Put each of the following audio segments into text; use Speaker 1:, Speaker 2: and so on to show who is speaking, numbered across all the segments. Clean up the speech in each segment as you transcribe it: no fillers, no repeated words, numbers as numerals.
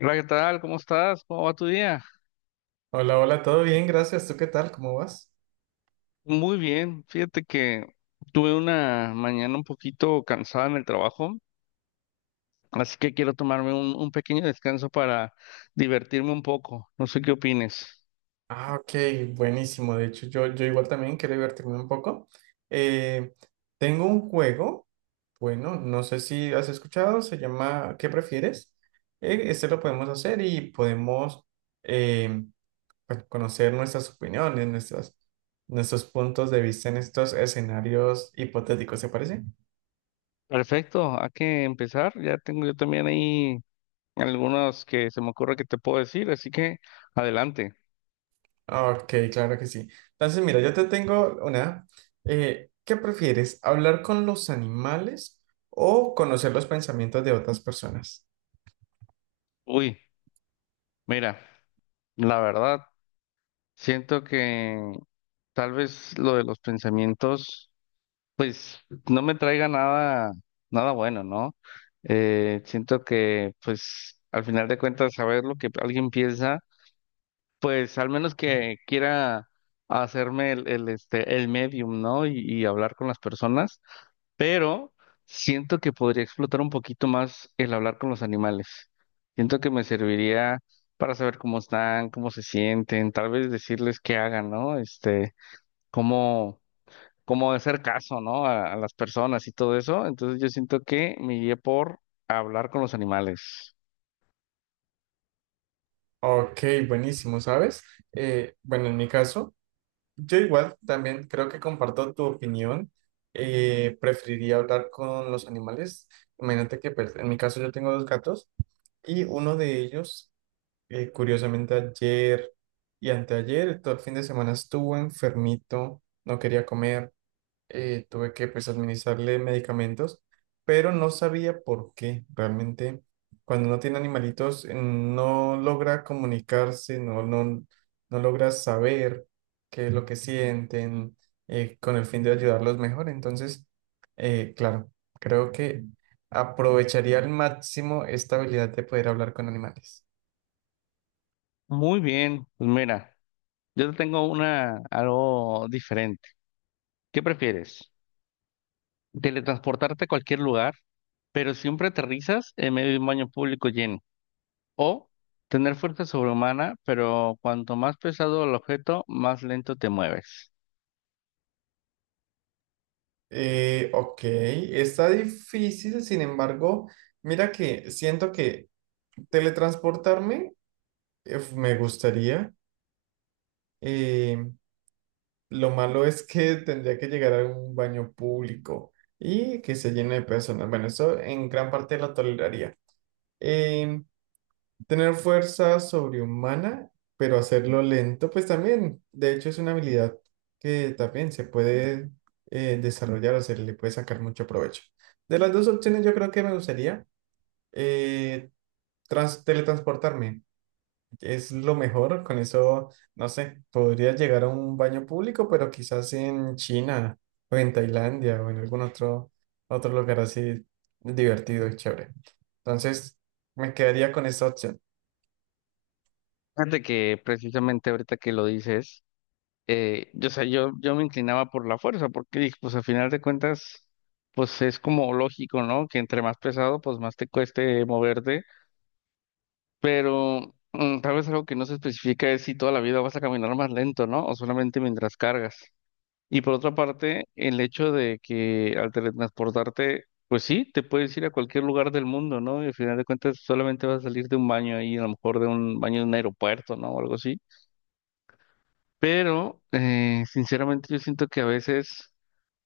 Speaker 1: Hola, ¿qué tal? ¿Cómo estás? ¿Cómo va tu día?
Speaker 2: Hola, hola, todo bien, gracias. ¿Tú qué tal? ¿Cómo vas?
Speaker 1: Muy bien. Fíjate que tuve una mañana un poquito cansada en el trabajo, así que quiero tomarme un pequeño descanso para divertirme un poco. No sé qué opines.
Speaker 2: Ah, ok, buenísimo. De hecho, yo igual también quiero divertirme un poco. Eh, tengo un juego, bueno, no sé si has escuchado, se llama ¿Qué prefieres? Este lo podemos hacer y podemos eh, pues, conocer nuestras opiniones, nuestras, nuestros puntos de vista en estos escenarios hipotéticos, ¿se parece?
Speaker 1: Perfecto, hay que empezar. Ya tengo yo también ahí algunos que se me ocurre que te puedo decir, así que adelante.
Speaker 2: Ok, claro que sí. Entonces, mira, yo te tengo una. ¿Qué prefieres? ¿Hablar con los animales o conocer los pensamientos de otras personas?
Speaker 1: Uy, mira, la verdad, siento que tal vez lo de los pensamientos. Pues no me traiga nada, nada bueno, ¿no? Siento que, pues, al final de cuentas, saber lo que alguien piensa, pues, al menos que quiera hacerme el medium, ¿no? Y hablar con las personas, pero siento que podría explotar un poquito más el hablar con los animales. Siento que me serviría para saber cómo están, cómo se sienten, tal vez decirles qué hagan, ¿no? Cómo como hacer caso, ¿no? A las personas y todo eso. Entonces yo siento que me guié por hablar con los animales.
Speaker 2: Ok, buenísimo, ¿sabes? Bueno, en mi caso, yo igual también creo que comparto tu opinión. Preferiría hablar con los animales. Imagínate que, pues, en mi caso yo tengo dos gatos y uno de ellos curiosamente ayer y anteayer, todo el fin de semana estuvo enfermito, no quería comer, tuve que, pues, administrarle medicamentos, pero no sabía por qué. Realmente cuando uno tiene animalitos, no logra comunicarse, no logra saber qué es lo que sienten, con el fin de ayudarlos mejor. Entonces, claro, creo que aprovecharía al máximo esta habilidad de poder hablar con animales.
Speaker 1: Muy bien, pues mira, yo te tengo una algo diferente. ¿Qué prefieres? Teletransportarte a cualquier lugar, pero siempre aterrizas en medio de un baño público lleno. O tener fuerza sobrehumana, pero cuanto más pesado el objeto, más lento te mueves.
Speaker 2: Ok, está difícil, sin embargo, mira que siento que teletransportarme me gustaría. eh, lo malo es que tendría que llegar a un baño público y que se llene de personas. Bueno, eso en gran parte lo toleraría. Em, Tener fuerza sobrehumana, pero hacerlo lento, pues también, de hecho, es una habilidad que también se puede desarrollar o se le puede sacar mucho provecho. De las dos opciones, yo creo que me gustaría eh, teletransportarme. Es lo mejor, con eso, no sé, podría llegar a un baño público, pero quizás en China o en Tailandia o en algún otro, otro lugar así divertido y chévere. Entonces, me quedaría con esta opción.
Speaker 1: Fíjate que precisamente ahorita que lo dices. Yo, o sea, yo me inclinaba por la fuerza, porque dije, pues al final de cuentas, pues es como lógico, ¿no? Que entre más pesado, pues más te cueste moverte, pero tal vez algo que no se especifica es si toda la vida vas a caminar más lento, ¿no? O solamente mientras cargas. Y por otra parte, el hecho de que al teletransportarte, pues sí, te puedes ir a cualquier lugar del mundo, ¿no? Y al final de cuentas solamente vas a salir de un baño ahí, a lo mejor de un baño de un aeropuerto, ¿no? O algo así. Pero, sinceramente, yo siento que a veces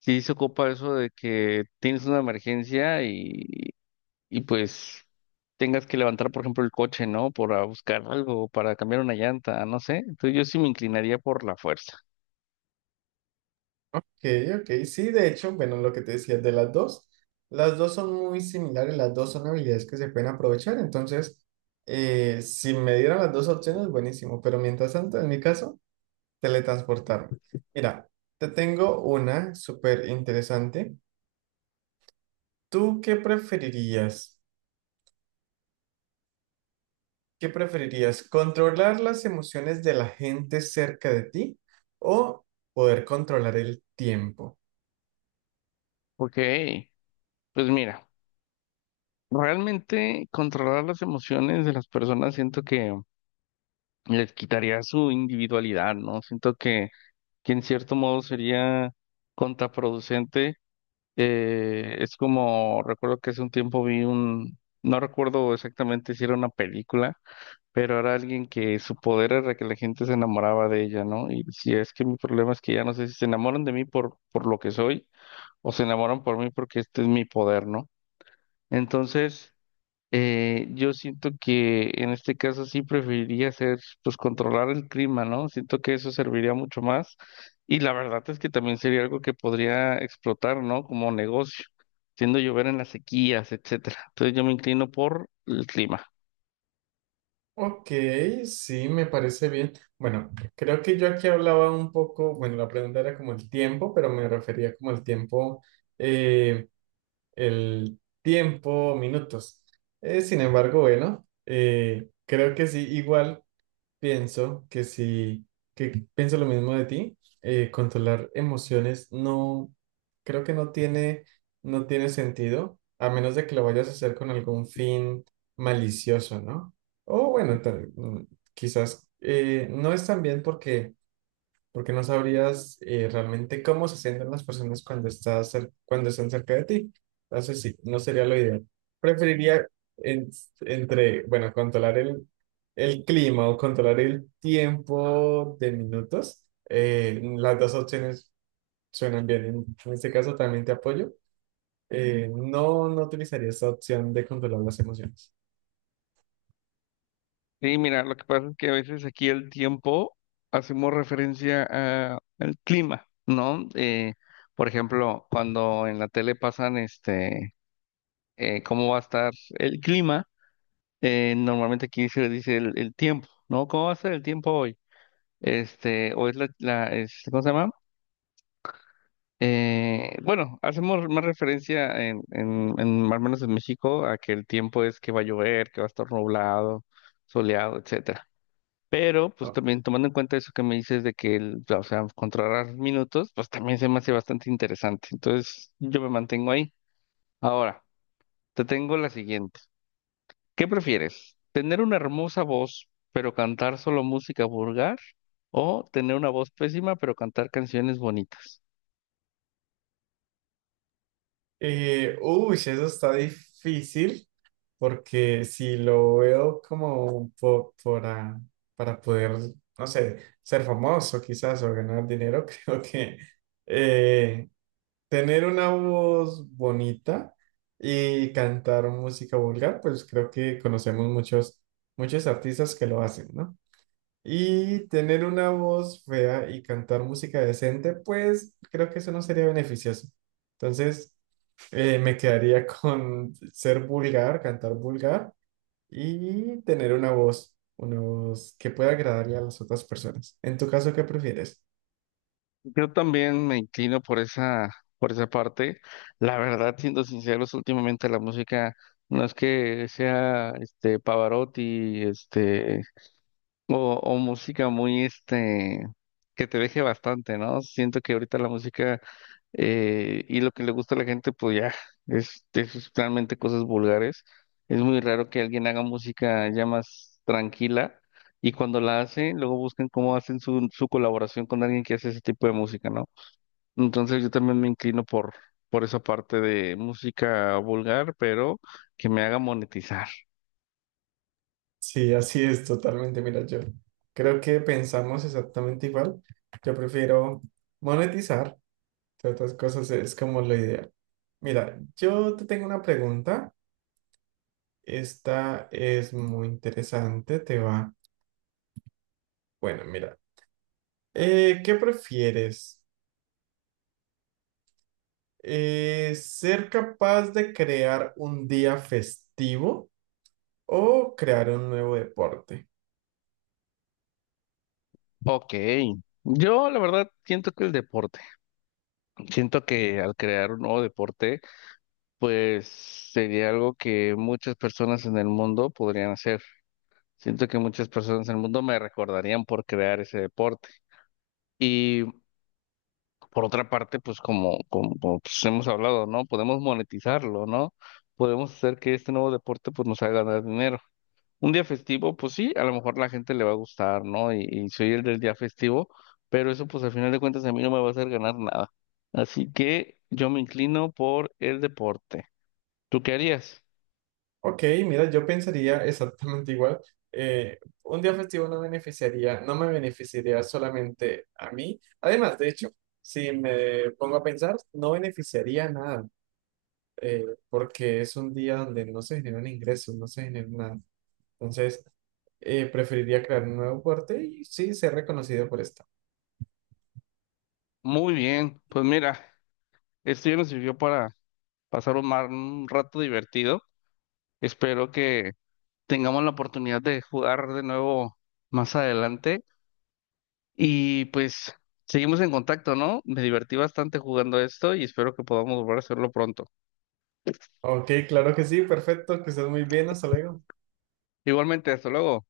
Speaker 1: sí se ocupa eso de que tienes una emergencia y pues tengas que levantar, por ejemplo, el coche, ¿no? Para buscar algo, para cambiar una llanta, no sé. Entonces yo sí me inclinaría por la fuerza.
Speaker 2: ok, ok. Sí, de hecho, bueno, lo que te decía de las dos son muy similares, las dos son habilidades que se pueden aprovechar, entonces, si me dieran las dos opciones, buenísimo, pero mientras tanto, en mi caso, teletransportarme. Mira, te tengo una súper interesante. ¿Tú qué preferirías? ¿Qué preferirías? ¿Controlar las emociones de la gente cerca de ti o poder controlar el tiempo?
Speaker 1: Ok, pues mira, realmente controlar las emociones de las personas siento que les quitaría su individualidad, ¿no? Siento que en cierto modo sería contraproducente. Es como, recuerdo que hace un tiempo vi un, no recuerdo exactamente si era una película, pero era alguien que su poder era que la gente se enamoraba de ella, ¿no? Y si es que mi problema es que ya no sé si se enamoran de mí por lo que soy o se enamoran por mí porque este es mi poder, ¿no? Entonces... yo siento que en este caso sí preferiría hacer, pues controlar el clima, ¿no? Siento que eso serviría mucho más y la verdad es que también sería algo que podría explotar, ¿no? Como negocio, siendo llover en las sequías, etcétera. Entonces yo me inclino por el clima.
Speaker 2: Ok, sí, me parece bien. Bueno, creo que yo aquí hablaba un poco, bueno, la pregunta era como el tiempo, pero me refería como eh, el tiempo, minutos. Sin embargo, bueno, creo que sí, igual. Pienso que sí, que pienso lo mismo de ti. Controlar emociones no, creo que no tiene sentido, a menos de que lo vayas a hacer con algún fin malicioso, ¿no? O bueno, quizás no es tan bien porque no sabrías realmente cómo se sienten las personas cuando, cuando están cerca de ti. Entonces, sí, no sería lo ideal. Preferiría en- entre, bueno, controlar el clima o controlar el tiempo de minutos. Las dos opciones suenan bien. En este caso también te apoyo. No, no utilizaría esta opción de controlar las emociones.
Speaker 1: Y mira, lo que pasa es que a veces aquí el tiempo hacemos referencia a- al clima, ¿no? Por ejemplo, cuando en la tele pasan cómo va a estar el clima. Normalmente aquí se dice el tiempo, ¿no? ¿Cómo va a ser el tiempo hoy? Este, hoy es es- ¿cómo se llama? Bueno, hacemos más referencia en, al menos en México, a que el tiempo es que va a llover, que va a estar nublado, soleado, etcétera. Pero,
Speaker 2: Ah.
Speaker 1: pues también tomando en cuenta eso que me dices de que, el, o sea, controlar minutos, pues también se me hace bastante interesante. Entonces, yo me mantengo ahí. Ahora, te tengo la siguiente. ¿Qué prefieres? ¿Tener una hermosa voz, pero cantar solo música vulgar? ¿O tener una voz pésima, pero cantar canciones bonitas?
Speaker 2: Uy, eso está difícil. Porque si lo veo como para poder, no sé, ser famoso quizás o ganar dinero, creo que eh, tener una voz bonita y cantar música vulgar, pues creo que conocemos muchos, muchos artistas que lo hacen, ¿no? Y tener una voz fea y cantar música decente, pues creo que eso no sería beneficioso. Entonces, me quedaría con ser vulgar, cantar vulgar y tener una voz que pueda agradarle a las otras personas. En tu caso, ¿qué prefieres?
Speaker 1: Yo también me inclino por por esa parte. La verdad, siendo sinceros, últimamente la música no es que sea este Pavarotti, este. O música muy, este, que te deje bastante, ¿no? Siento que ahorita la música y lo que le gusta a la gente, pues ya, es realmente cosas vulgares. Es muy raro que alguien haga música ya más tranquila y cuando la hacen, luego buscan cómo hacen su colaboración con alguien que hace ese tipo de música, ¿no? Entonces yo también me inclino por esa parte de música vulgar, pero que me haga monetizar.
Speaker 2: Sí, así es totalmente. Mira, yo creo que pensamos exactamente igual. Yo prefiero monetizar, entre otras cosas es como lo ideal. Mira, yo te tengo una pregunta. Esta es muy interesante, te va. Bueno, mira, ¿qué prefieres? ¿Ser capaz de crear un día festivo o crear un nuevo deporte?
Speaker 1: Ok. Yo la verdad siento que el deporte. Siento que al crear un nuevo deporte, pues sería algo que muchas personas en el mundo podrían hacer. Siento que muchas personas en el mundo me recordarían por crear ese deporte. Y por otra parte, pues pues, hemos hablado, ¿no? Podemos monetizarlo, ¿no? Podemos hacer que este nuevo deporte pues nos haga ganar dinero. Un día festivo, pues sí, a lo mejor la gente le va a gustar, ¿no? Y soy el del día festivo, pero eso pues al final de cuentas a mí no me va a hacer ganar nada. Así que yo me inclino por el deporte. ¿Tú qué harías?
Speaker 2: Ok, mira, yo pensaría exactamente igual. Un día festivo no me beneficiaría solamente a mí. Además, de hecho, si me pongo a pensar, no beneficiaría a nada, eh, porque es un día donde no se generan ingresos, no se genera nada. Entonces, preferiría crear un nuevo deporte y sí ser reconocido por esto.
Speaker 1: Muy bien, pues mira, esto ya nos sirvió para pasar un rato divertido. Espero que tengamos la oportunidad de jugar de nuevo más adelante y pues seguimos en contacto, ¿no? Me divertí bastante jugando esto y espero que podamos volver a hacerlo pronto.
Speaker 2: Ok, claro que sí, perfecto, que estés muy bien, hasta luego.
Speaker 1: Igualmente, hasta luego.